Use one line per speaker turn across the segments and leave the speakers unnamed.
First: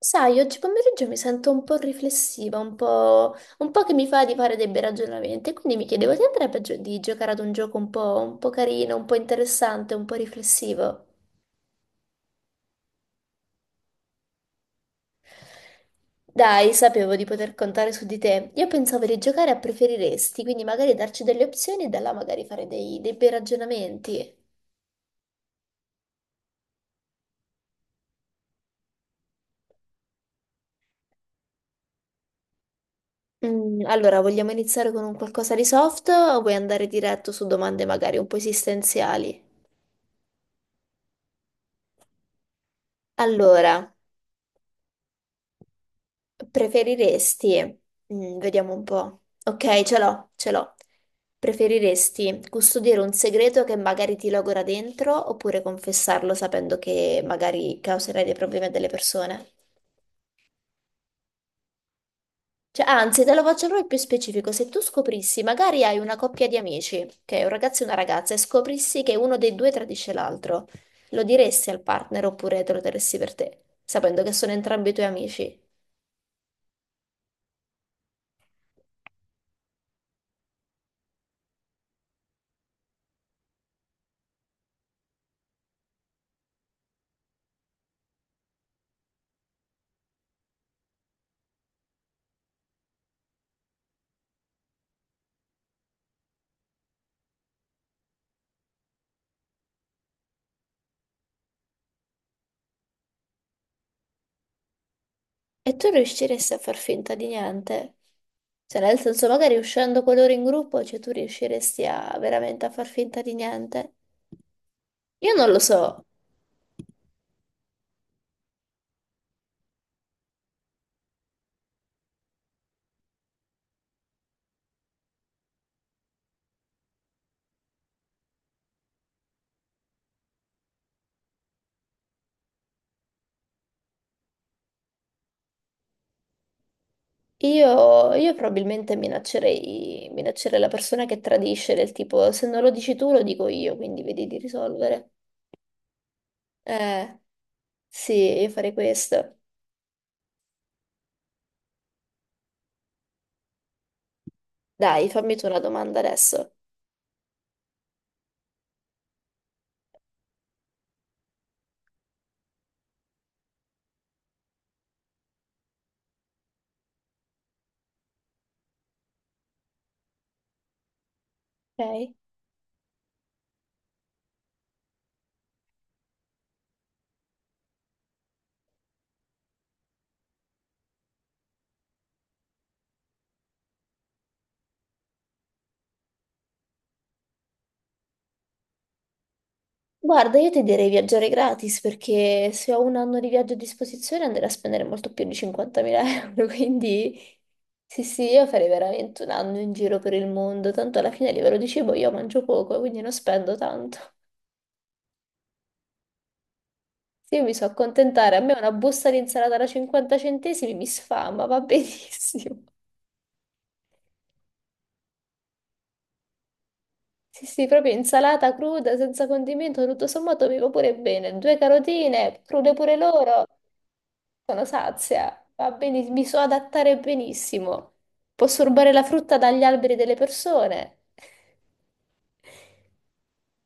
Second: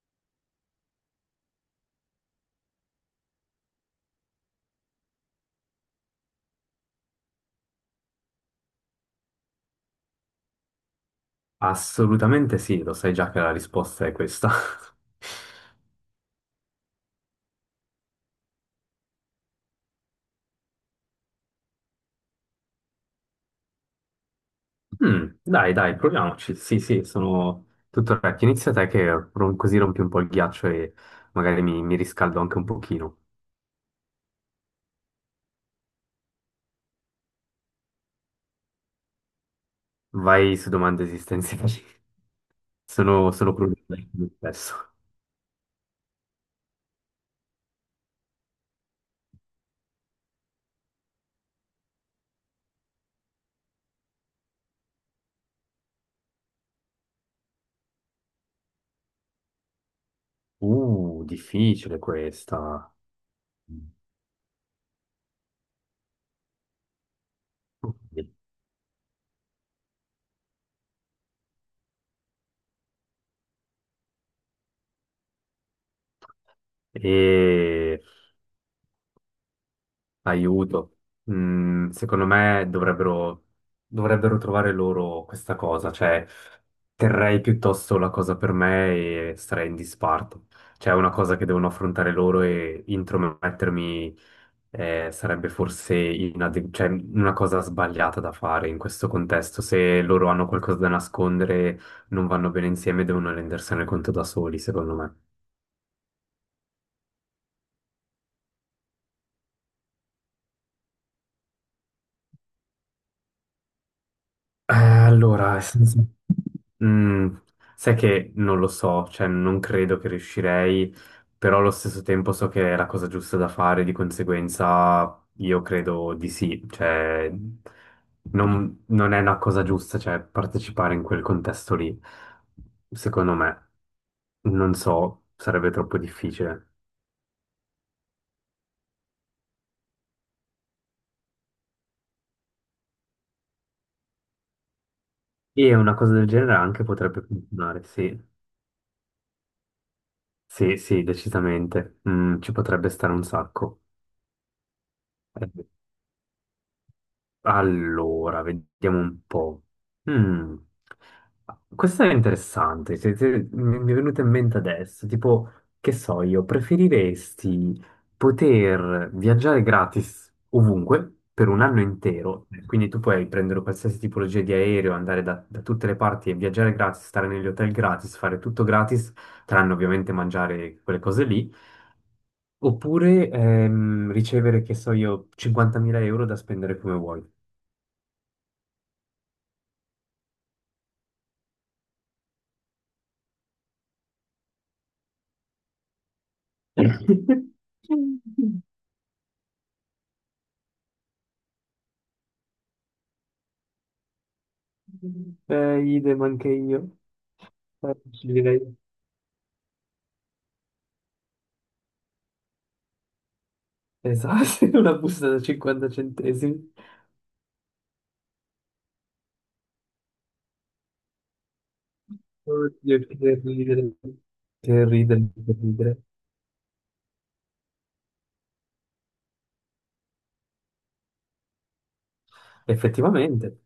Sai, oggi pomeriggio mi sento un po' riflessiva, un po' che mi fa di fare dei bei ragionamenti, quindi mi chiedevo, ti andrebbe di giocare ad un gioco un po' carino, un po' interessante, un po' riflessivo?
Assolutamente sì, lo sai già che la risposta è questa.
Dai, sapevo di poter contare su di te. Io pensavo di giocare a preferiresti, quindi magari darci delle opzioni e da là magari fare dei bei ragionamenti.
Dai, proviamoci. Sì, sono tutto orecchio. Inizia te che così rompi un po' il ghiaccio e magari mi riscaldo anche un pochino.
Allora, vogliamo iniziare con un qualcosa di soft o vuoi andare diretto su domande magari un po' esistenziali?
Vai su domande esistenziali. Sono crudele
Allora.
con me stesso.
Preferiresti, vediamo un po'. Ok, ce l'ho. Preferiresti custodire un segreto che magari ti logora dentro oppure confessarlo sapendo che magari causerai dei problemi a delle persone?
Difficile
Cioè,
questa.
anzi, te lo faccio proprio più specifico. Se tu scoprissi, magari hai una coppia di amici, ok, un ragazzo e una ragazza, e scoprissi che uno dei due tradisce l'altro, lo diresti al partner oppure te lo terresti per te, sapendo che sono entrambi i tuoi amici?
E... Aiuto. Mm, secondo me dovrebbero, Dovrebbero trovare loro questa cosa, cioè terrei piuttosto la cosa per me e starei in disparto. Cioè è una cosa che devono affrontare loro e intromettermi sarebbe forse cioè, una cosa sbagliata da fare in questo contesto. Se loro hanno qualcosa da nascondere, non vanno bene insieme, devono rendersene conto da soli, secondo me.
E tu riusciresti a far finta di niente? Cioè, nel senso, magari uscendo con loro in gruppo, cioè tu riusciresti a veramente a far finta di niente? Io non
Allora,
lo
nel
so.
Mm, sai che non lo so, cioè non credo che riuscirei, però allo stesso tempo so che è la cosa giusta da fare, di conseguenza io credo di sì, cioè non è una cosa giusta, cioè partecipare in quel contesto lì, secondo me, non so, sarebbe troppo difficile.
Io probabilmente minaccerei la persona che tradisce, del tipo, se non lo dici tu, lo dico io, quindi vedi di risolvere.
E una cosa del genere anche
Eh,
potrebbe funzionare,
sì,
sì,
io farei questo.
sì, decisamente. Mm, ci potrebbe stare un sacco.
Dai, fammi tu una domanda adesso.
Allora, vediamo un po'. Mm. Questa è interessante, mi è venuta in mente adesso, tipo, che so io, preferiresti poter viaggiare gratis ovunque per un anno
Ok?
intero, quindi tu puoi prendere qualsiasi tipologia di aereo, andare da tutte le parti e viaggiare gratis, stare negli hotel gratis, fare tutto gratis, tranne ovviamente mangiare quelle cose lì, oppure ricevere, che so io, 50.000 euro da spendere come vuoi.
Guarda, io ti direi viaggiare gratis perché se ho un anno di viaggio a disposizione andrei a spendere molto più di 50.000 euro, quindi sì, sì, io farei veramente un anno in giro per il mondo, tanto alla fine a livello di cibo io mangio poco, quindi non spendo tanto.
Idem anche io.
Sì, io mi so
Ci
accontentare, a me
direi,
una busta di insalata da 50 centesimi mi sfama, va benissimo.
esatto, una busta da 50 centesimi.
Sì, sì, proprio insalata cruda, senza condimento, tutto sommato mi va pure bene. Due carotine, crude pure
Oddio, che
loro.
ridere,
Sono
che ridere,
sazia,
che
va
ridere.
bene, mi so adattare benissimo. Posso rubare la frutta dagli alberi delle persone.
Effettivamente,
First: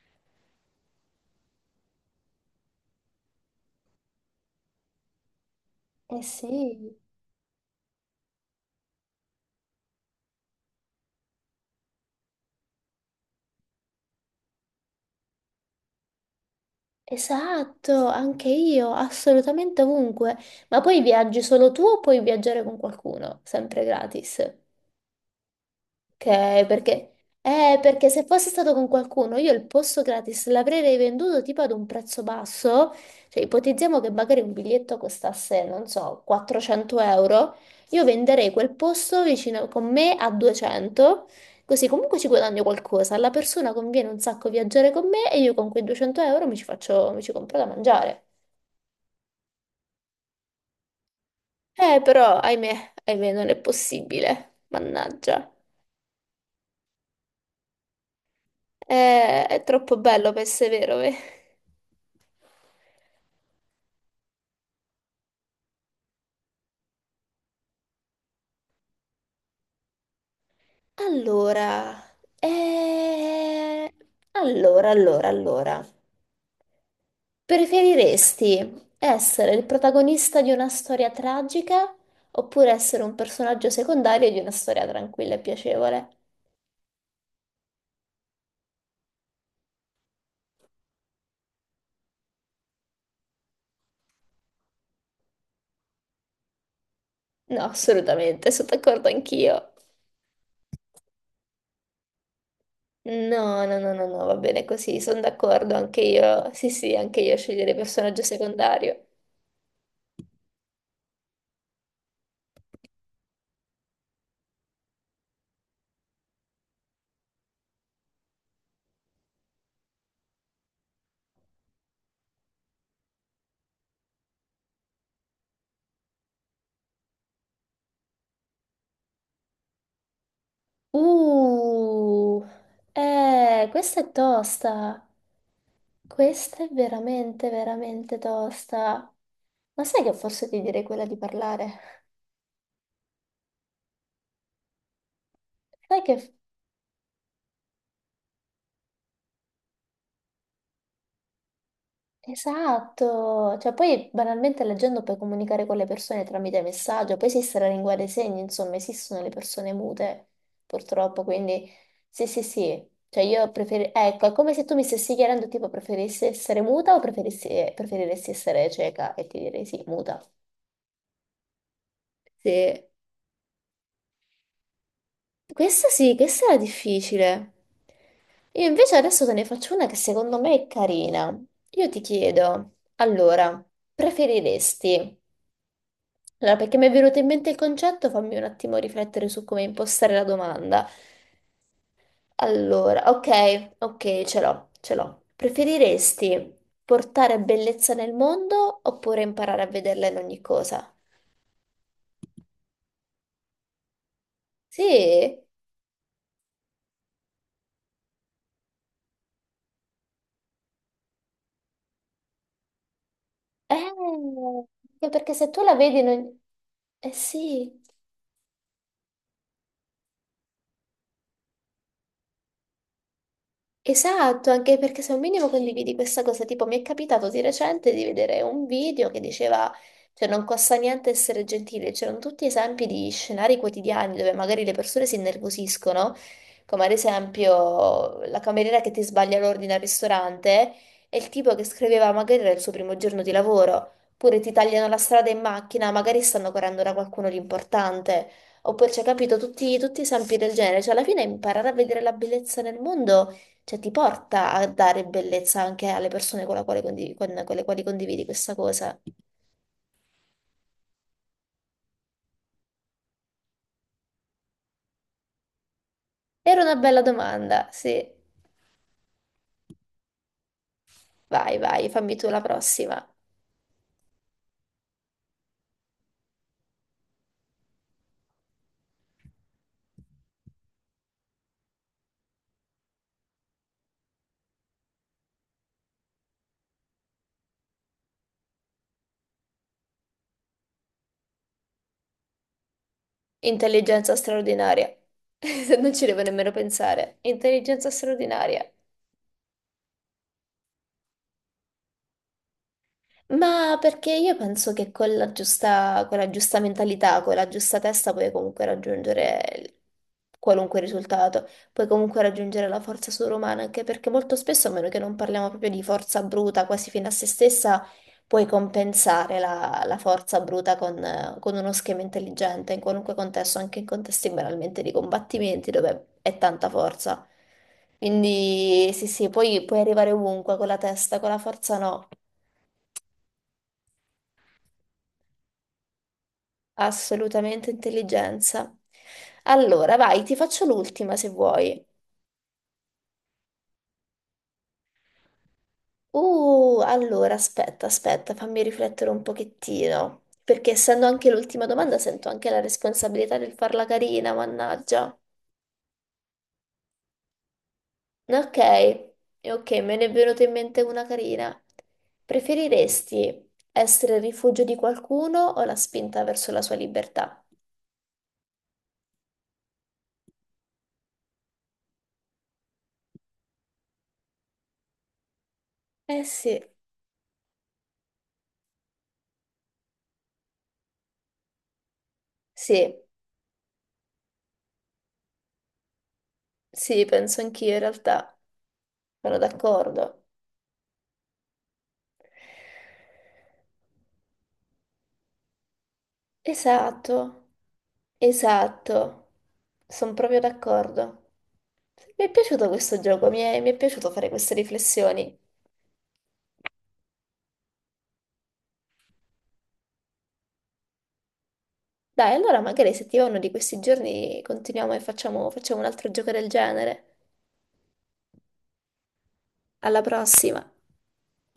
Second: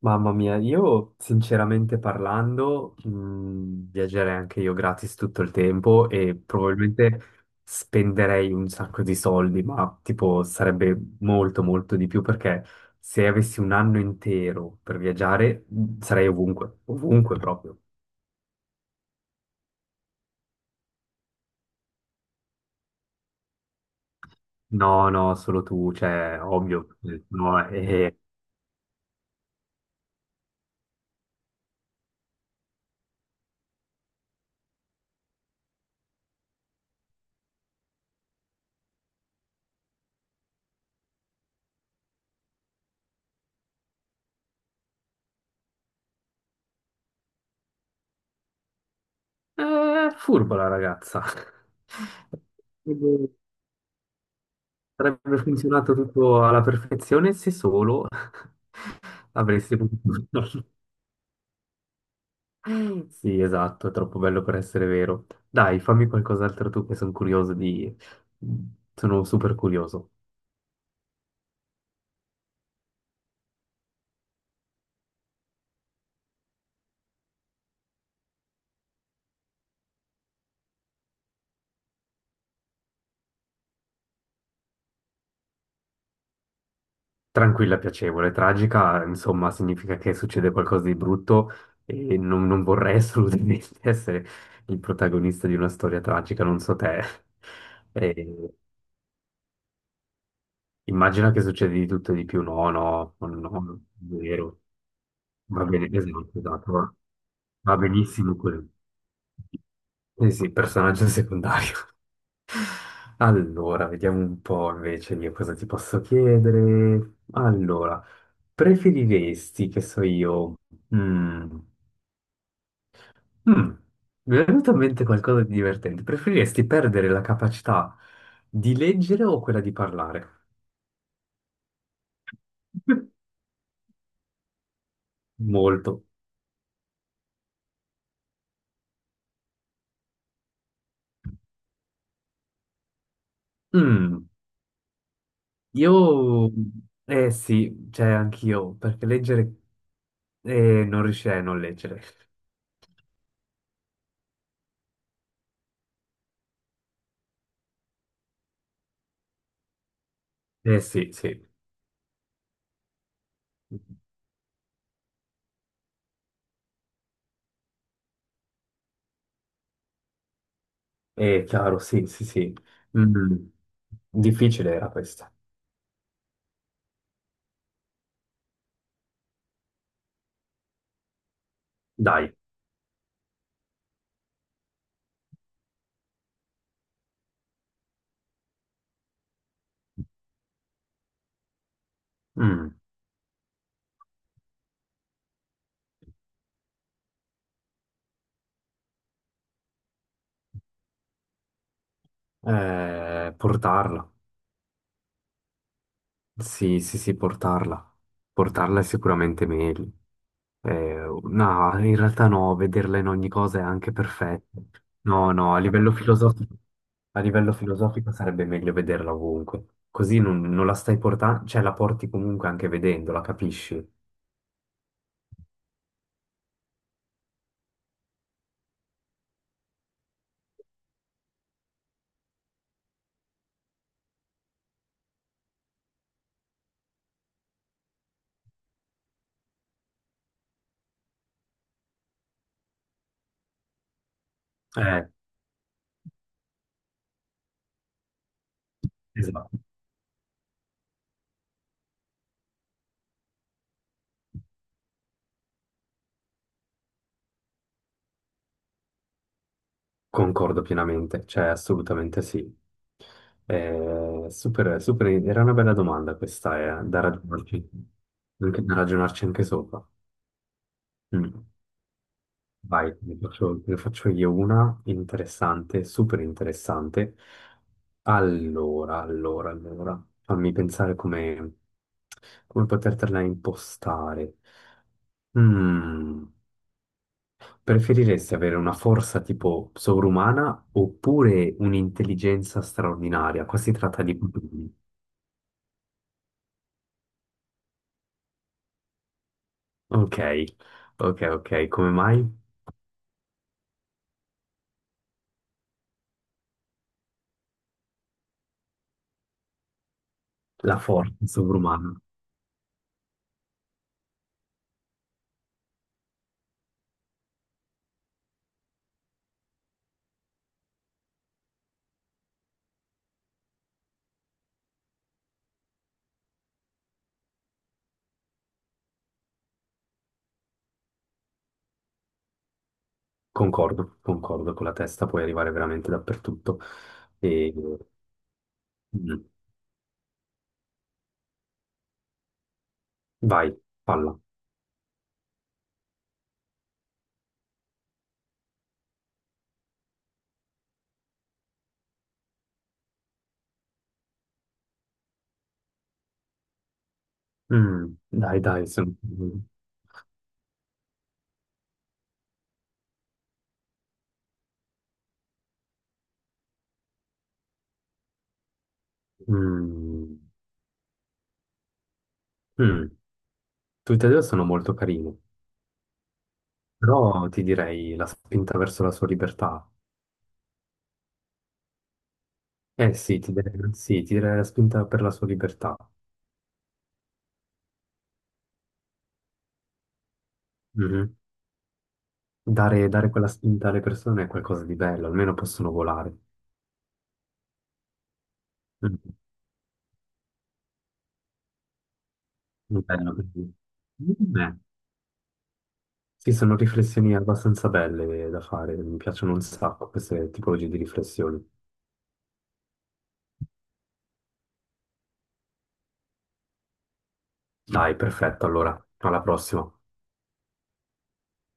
mamma mia, io sinceramente parlando, viaggerei anche io gratis tutto il tempo
Eh
e
sì,
probabilmente spenderei un sacco di soldi, ma tipo sarebbe molto molto di più perché se avessi un anno intero per viaggiare sarei ovunque, ovunque proprio.
esatto, anche io, assolutamente ovunque. Ma poi viaggi solo tu o puoi viaggiare con qualcuno? Sempre gratis.
No, no, solo tu, cioè,
Ok,
ovvio,
perché...
no,
Perché se fosse stato con qualcuno, io il posto gratis l'avrei venduto tipo ad un prezzo basso, cioè ipotizziamo che magari un biglietto costasse, non so, 400 euro, io venderei quel posto vicino con me a 200, così comunque ci guadagno qualcosa, alla persona conviene un sacco viaggiare con me e io con quei 200 euro mi ci faccio, mi ci compro da mangiare.
è furba la ragazza.
Però, ahimè, non è possibile,
Sarebbe
mannaggia.
funzionato tutto alla perfezione se solo
È
avresti
troppo
potuto
bello per
farlo.
essere vero, eh.
Sì, esatto, è troppo bello per essere vero. Dai, fammi qualcos'altro tu che sono curioso di... Sono super curioso.
Allora, eh, allora. Preferiresti essere il protagonista di una storia tragica oppure essere un personaggio secondario di una storia tranquilla e piacevole?
Tranquilla, piacevole, tragica, insomma, significa che succede qualcosa di brutto e non vorrei assolutamente essere il protagonista di una storia tragica, non so te.
No,
E
assolutamente, sono d'accordo anch'io.
immagina che succede di tutto e di più. No, no, no, no,
No, va
vero.
bene così, sono
Va
d'accordo
bene,
anche
esatto,
io. Sì,
esatto,
sì, anche io sceglierei
va
personaggio
benissimo così.
secondario.
Eh sì, personaggio secondario. Allora, vediamo un po' invece io cosa ti posso chiedere. Allora, preferiresti, che so io, mm, mm, mi è venuto in mente qualcosa di divertente. Preferiresti perdere la capacità di leggere o quella di parlare?
Uh, questa è tosta.
Molto.
Questa è veramente tosta. Ma sai che forse ti direi quella di parlare?
Mm,
Sai che...
io, eh sì, cioè anch'io, perché leggere e non riuscirei a non leggere.
Esatto. Cioè, poi banalmente leggendo puoi comunicare con le persone tramite messaggio, poi esiste la lingua dei segni, insomma, esistono le persone mute,
Eh sì,
purtroppo,
sì.
quindi sì. Cioè, io preferirei... Ecco, è come se tu mi stessi chiedendo, tipo, preferissi essere muta o preferissi... preferiresti essere cieca? E ti direi sì, muta.
È chiaro, sì, sì, sì.
Sì.
Mm. Difficile era questa.
Questa sì, questa era difficile. Io invece adesso te ne faccio una che secondo me è carina. Io ti
Dai.
chiedo, allora, preferiresti... Allora, perché mi è venuto in mente il concetto, fammi un attimo riflettere su come impostare la domanda.
Mm.
Allora, ok, ce l'ho. Preferiresti portare bellezza nel mondo oppure imparare a vederla in ogni cosa?
Portarla.
Sì?
Sì, sì, sì, portarla. Portarla è sicuramente meglio. No, in realtà no, vederla in ogni cosa è anche perfetto.
Anche
No,
perché se
no,
tu la vedi, non- eh
a livello
sì,
filosofico sarebbe meglio vederla ovunque. Così non la stai portando, cioè la porti comunque anche vedendola, capisci?
esatto, anche perché se un minimo condividi questa cosa, tipo mi è capitato di recente di vedere un video che diceva, cioè non costa niente essere gentile, c'erano tutti esempi di scenari quotidiani dove magari le persone si innervosiscono, come ad esempio la cameriera che ti sbaglia l'ordine al ristorante e il tipo che scriveva magari era il suo primo giorno di lavoro, oppure ti tagliano la
Eh,
strada in macchina, magari stanno correndo da qualcuno di importante, oppure c'è capito
esatto.
tutti esempi del genere, cioè alla fine imparare a vedere la bellezza nel mondo. Cioè, ti porta a dare bellezza anche alle persone con le quali condividi questa cosa.
Concordo pienamente, cioè assolutamente sì. Super, super, era una bella domanda
Era una
questa,
bella domanda, sì.
da ragionarci anche sopra. Mm.
Vai, vai, fammi tu la
Vai,
prossima.
ne faccio io una interessante, super interessante. Allora, fammi pensare come potertela impostare. Mm. Preferiresti avere una forza tipo sovrumana oppure un'intelligenza straordinaria? Qua si tratta
Intelligenza
di...
straordinaria. Non ci devo nemmeno pensare. Intelligenza straordinaria.
Ok, ok, come mai?
Ma perché io penso che con la giusta mentalità, con la giusta testa puoi comunque raggiungere
La
qualunque
forza
risultato, puoi
sovrumana.
comunque raggiungere la forza sovrumana, anche perché molto spesso, a meno che non parliamo proprio di forza bruta, quasi fino a se stessa, puoi compensare la forza bruta con uno schema intelligente, in qualunque contesto, anche in contesti banalmente di combattimenti dove è tanta forza. Quindi sì, sì, poi puoi arrivare ovunque con la testa, con la forza no.
Concordo, concordo, con la testa puoi arrivare veramente dappertutto. E...
Assolutamente intelligenza.
mm,
Allora, vai, ti faccio l'ultima se vuoi.
Vai, palla.
Allora, aspetta, fammi riflettere un pochettino, perché essendo anche l'ultima domanda sento anche la responsabilità del farla carina, mannaggia.
Mm, dai,
Ok,
dai, sono...
me ne è venuta in mente una carina. Preferiresti essere il rifugio di qualcuno o la spinta verso la sua libertà?
Mm, mm. Tutte e due sono molto carine,
Eh sì,
però ti direi la spinta verso la sua libertà. Eh
sì,
sì, sì, ti deve la spinta per la sua libertà.
sì, penso anch'io in realtà, sono d'accordo.
Mhm. Dare quella spinta alle persone è qualcosa di bello, almeno possono volare.
Esatto,
Mhm.
esatto, sono proprio d'accordo. Mi è piaciuto questo
Bello,
gioco,
quindi.
mi è piaciuto fare queste
Beh,
riflessioni.
sì, sono riflessioni abbastanza belle da fare, mi piacciono un sacco queste tipologie di riflessioni.
Dai, allora magari se ti va uno di questi giorni continuiamo e facciamo un altro gioco del genere.
Dai, perfetto, allora, alla prossima.
Alla prossima!